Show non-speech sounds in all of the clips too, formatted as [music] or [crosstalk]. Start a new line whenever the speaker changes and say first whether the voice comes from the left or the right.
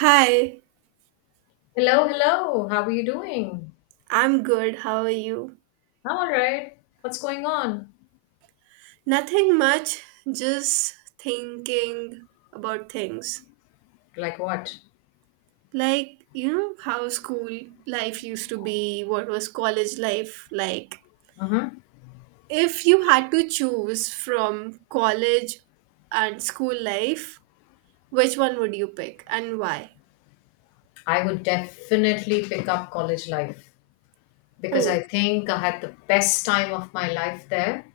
right: Hi,
left: Hello, hello. How are you doing?
right: I'm good. How are you?
left: I'm all right. What's going on?
right: Nothing much, just thinking about things.
left: Like what?
right: Like, you know, how school life used to be, what was college life like?
left: hmm
right: If you had to choose from college and school life, which one would you pick and why?
left: I would definitely pick up college life because I
right: Oh,
left: think I had the best time of my life there.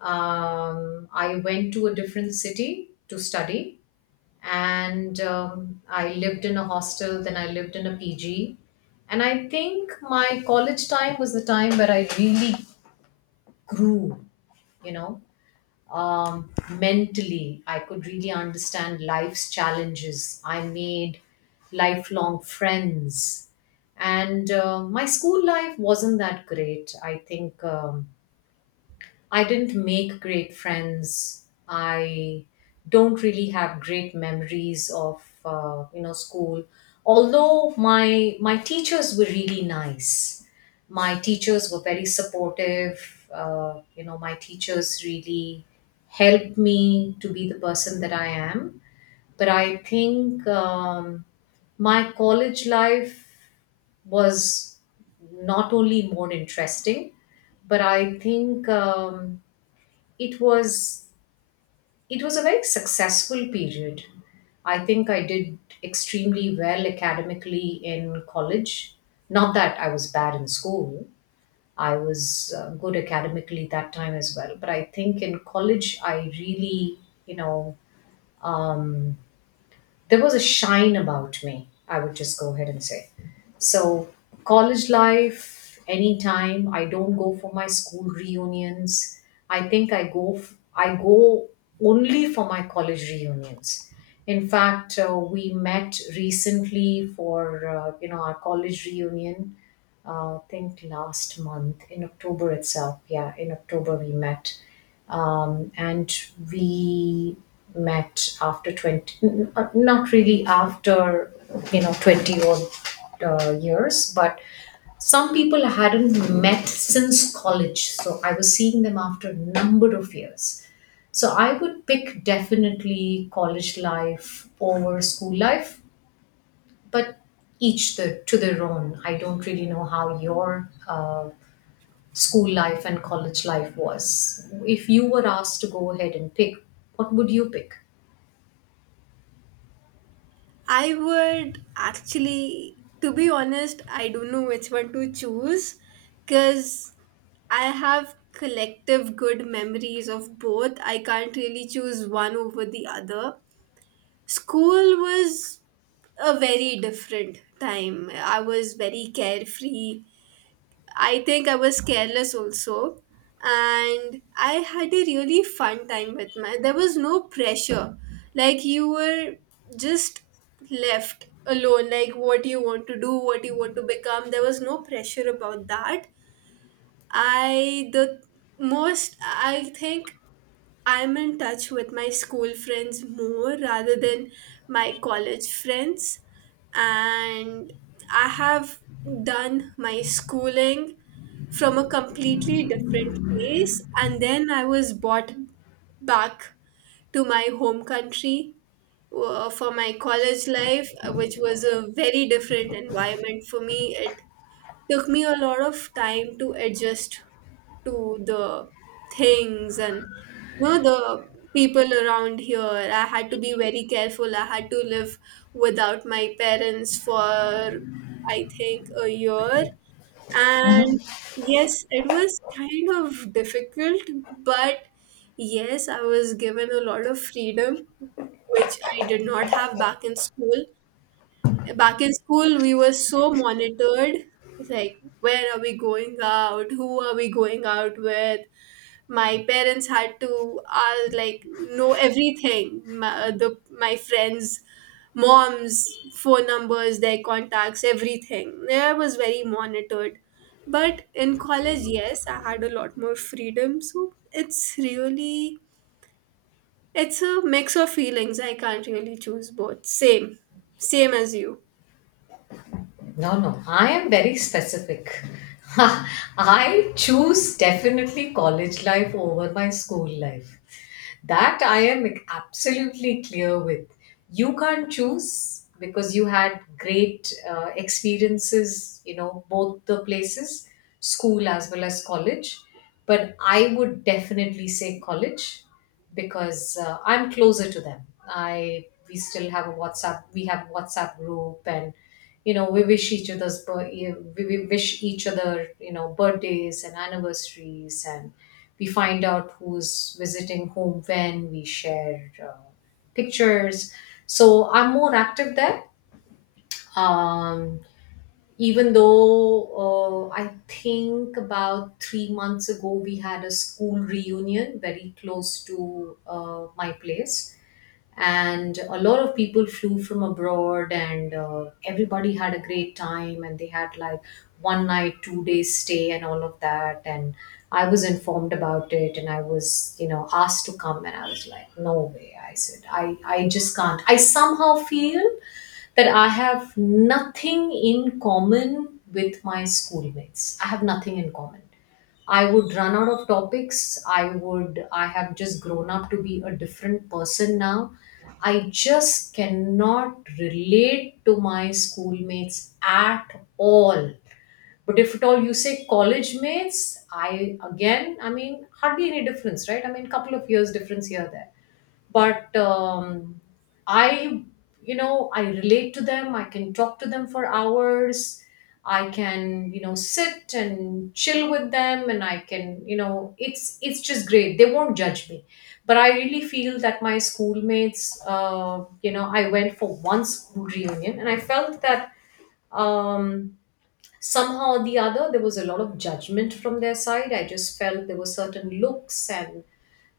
left: I went to a different city to study and I lived in a hostel, then I lived in a PG. And I think my college time was the time where I really grew, you know. Mentally, I could really understand life's challenges. I made lifelong friends, and my school life wasn't that great, I think. I didn't make great friends. I don't really have great memories of school. Although my teachers were really nice. My teachers were very supportive. My teachers really helped me to be the person that I am. But I think my college life was not only more interesting, but I think it was it was a very successful period. I think I did extremely well academically in college. Not that I was bad in school. I was good academically that time as well, but I think in college I really, you know um, there was a shine about me, I would just go ahead and say. So, college life, anytime. I don't go for my school reunions. I think I go, I go only for my college reunions. In fact, we met recently for our college reunion. I think last month in October itself. Yeah, in October we met and we met after 20, not really after, you know, 20 odd years, but some people I hadn't met since college. So I was seeing them after a number of years. So I would pick definitely college life over school life, but each the, to their own. I don't really know how your school life and college life was. If you were asked to go ahead and pick, what would you pick?
right: I would actually, to be honest, I don't know which one to choose because I have collective good memories of both. I can't really choose one over the other. School was a very different time. I was very carefree. I think I was careless also. And I had a really fun time with my. There was no pressure. Like you were just left alone, like what you want to do, what you want to become. There was no pressure about that. I the most, I think, I'm in touch with my school friends more rather than my college friends, and I have done my schooling from a completely different place, and then I was brought back to my home country for my college life, which was a very different environment for me. It took me a lot of time to adjust to the things and, you know, the people around here. I had to be very careful. I had to live without my parents for, I think, a year, and yes, it was kind of difficult, but yes, I was given a lot of freedom which I did not have back in school. Back in school, we were so monitored. It's like, where are we going out? Who are we going out with? My parents had to, like, know everything. My, the my friends' moms' phone numbers, their contacts, everything. Yeah, I was very monitored, but in college, yes, I had a lot more freedom. So it's really, it's a mix of feelings. I can't really choose, both same, same as you.
left: No, no, I am very specific. [laughs] I choose definitely college life over my school life. That I am absolutely clear with. You can't choose because you had great experiences, you know, both the places, school as well as college. But I would definitely say college because I'm closer to them. I We still have a WhatsApp, we have WhatsApp group, and you know we wish each other's. Yeah, we wish each other, you know, birthdays and anniversaries, and we find out who's visiting whom. When we share pictures, so I'm more active there. um, Even though, I think about 3 months ago we had a school reunion very close to my place, and a lot of people flew from abroad, and everybody had a great time, and they had like one night, 2 days stay and all of that. And I was informed about it, and I was, you know, asked to come, and I was like, no way. I said, I just can't. I somehow feel that I have nothing in common with my schoolmates. I have nothing in common. I would run out of topics. I would, I have just grown up to be a different person now. I just cannot relate to my schoolmates at all. But if at all you say college mates, I, again, I mean, hardly any difference, right? I mean, couple of years difference here, there, but I, you know, I relate to them. I can talk to them for hours. I can, you know, sit and chill with them, and I can, you know, it's just great. They won't judge me. But I really feel that my schoolmates, I went for one school reunion and I felt that um, somehow or the other there was a lot of judgment from their side. I just felt there were certain looks, and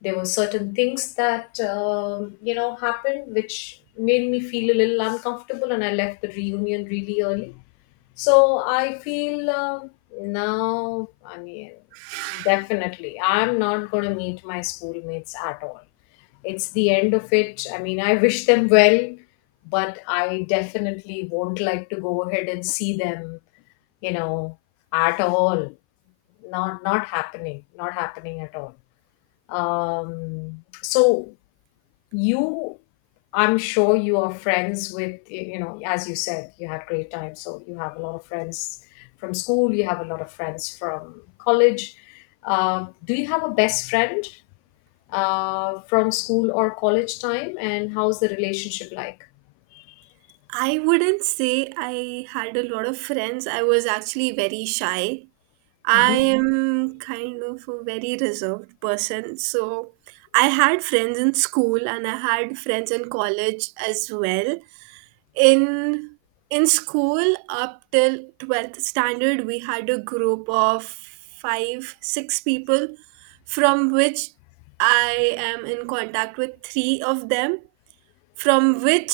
left: there were certain things that, you know, happened which made me feel a little uncomfortable, and I left the reunion really early. So I feel, now, I mean, definitely I'm not going to meet my schoolmates at all. It's the end of it. I mean, I wish them well, but I definitely won't like to go ahead and see them, you know, at all. Not happening, not happening at all. um so, you, I'm sure you are friends with, you know, as you said you had great time, so you have a lot of friends from school, you have a lot of friends from college. Do you have a best friend from school or college time, and how's the relationship like?
right: I wouldn't say I had a lot of friends. I was actually very shy. I
left: hmm
right: am kind of a very reserved person. So I had friends in school, and I had friends in college as well. In in school up till 12th standard, we had a group of 5 6 people, from which I am in contact with 3 of them, from which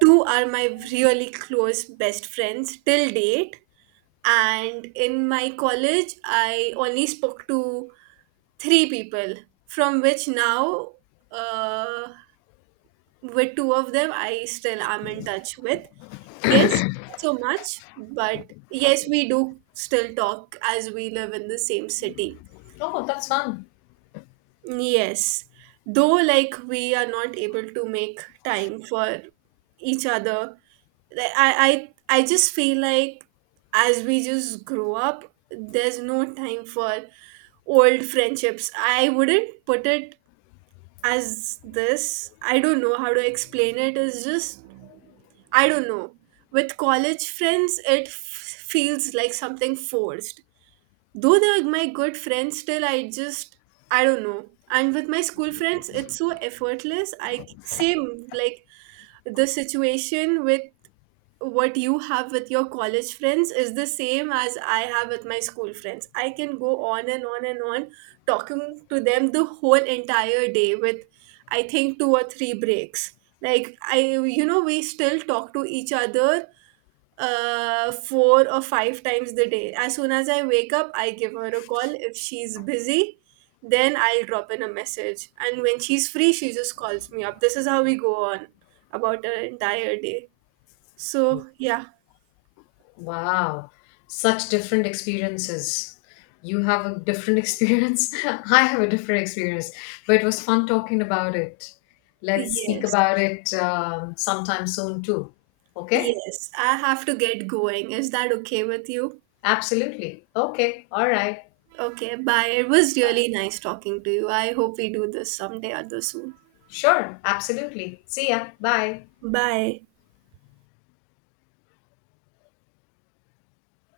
right: two are my really close best friends till date. And in my college, I only spoke to three people, from which now, uh, with two of them I still am in touch with. Yes, not so much, but yes, we do still talk as we live in the same city.
left: oh, that's fun.
right: Yes, though, like, we are not able to make time for each other. i i, I just feel like, as we just grow up, there's no time for old friendships. I wouldn't put it as this. I don't know how to explain it. It's just, I don't know. With college friends, it feels like something forced. Though they're my good friends, still, I just, I don't know. And with my school friends, it's so effortless. I same like the situation with what you have with your college friends is the same as I have with my school friends. I can go on and on and on talking to them the whole entire day with, I think, two or three breaks. Like, I, you know, we still talk to each other four or five times the day. As soon as I wake up, I give her a call. If she's busy, then I'll drop in a message. And when she's free, she just calls me up. This is how we go on about an entire day. So, yeah.
left: Wow, such different experiences. You have a different experience. [laughs] I have a different experience, but it was fun talking about it. Let's speak
right: Yes,
left: about it sometime soon too. Okay?
right: yes, I have to get going. Is that okay with you?
left: Absolutely. Okay. All right.
right: Okay, bye. It was really
left: Bye.
right: nice talking to you. I hope we do this someday or the soon.
left: Sure. Absolutely. See ya. Bye.
right: Bye.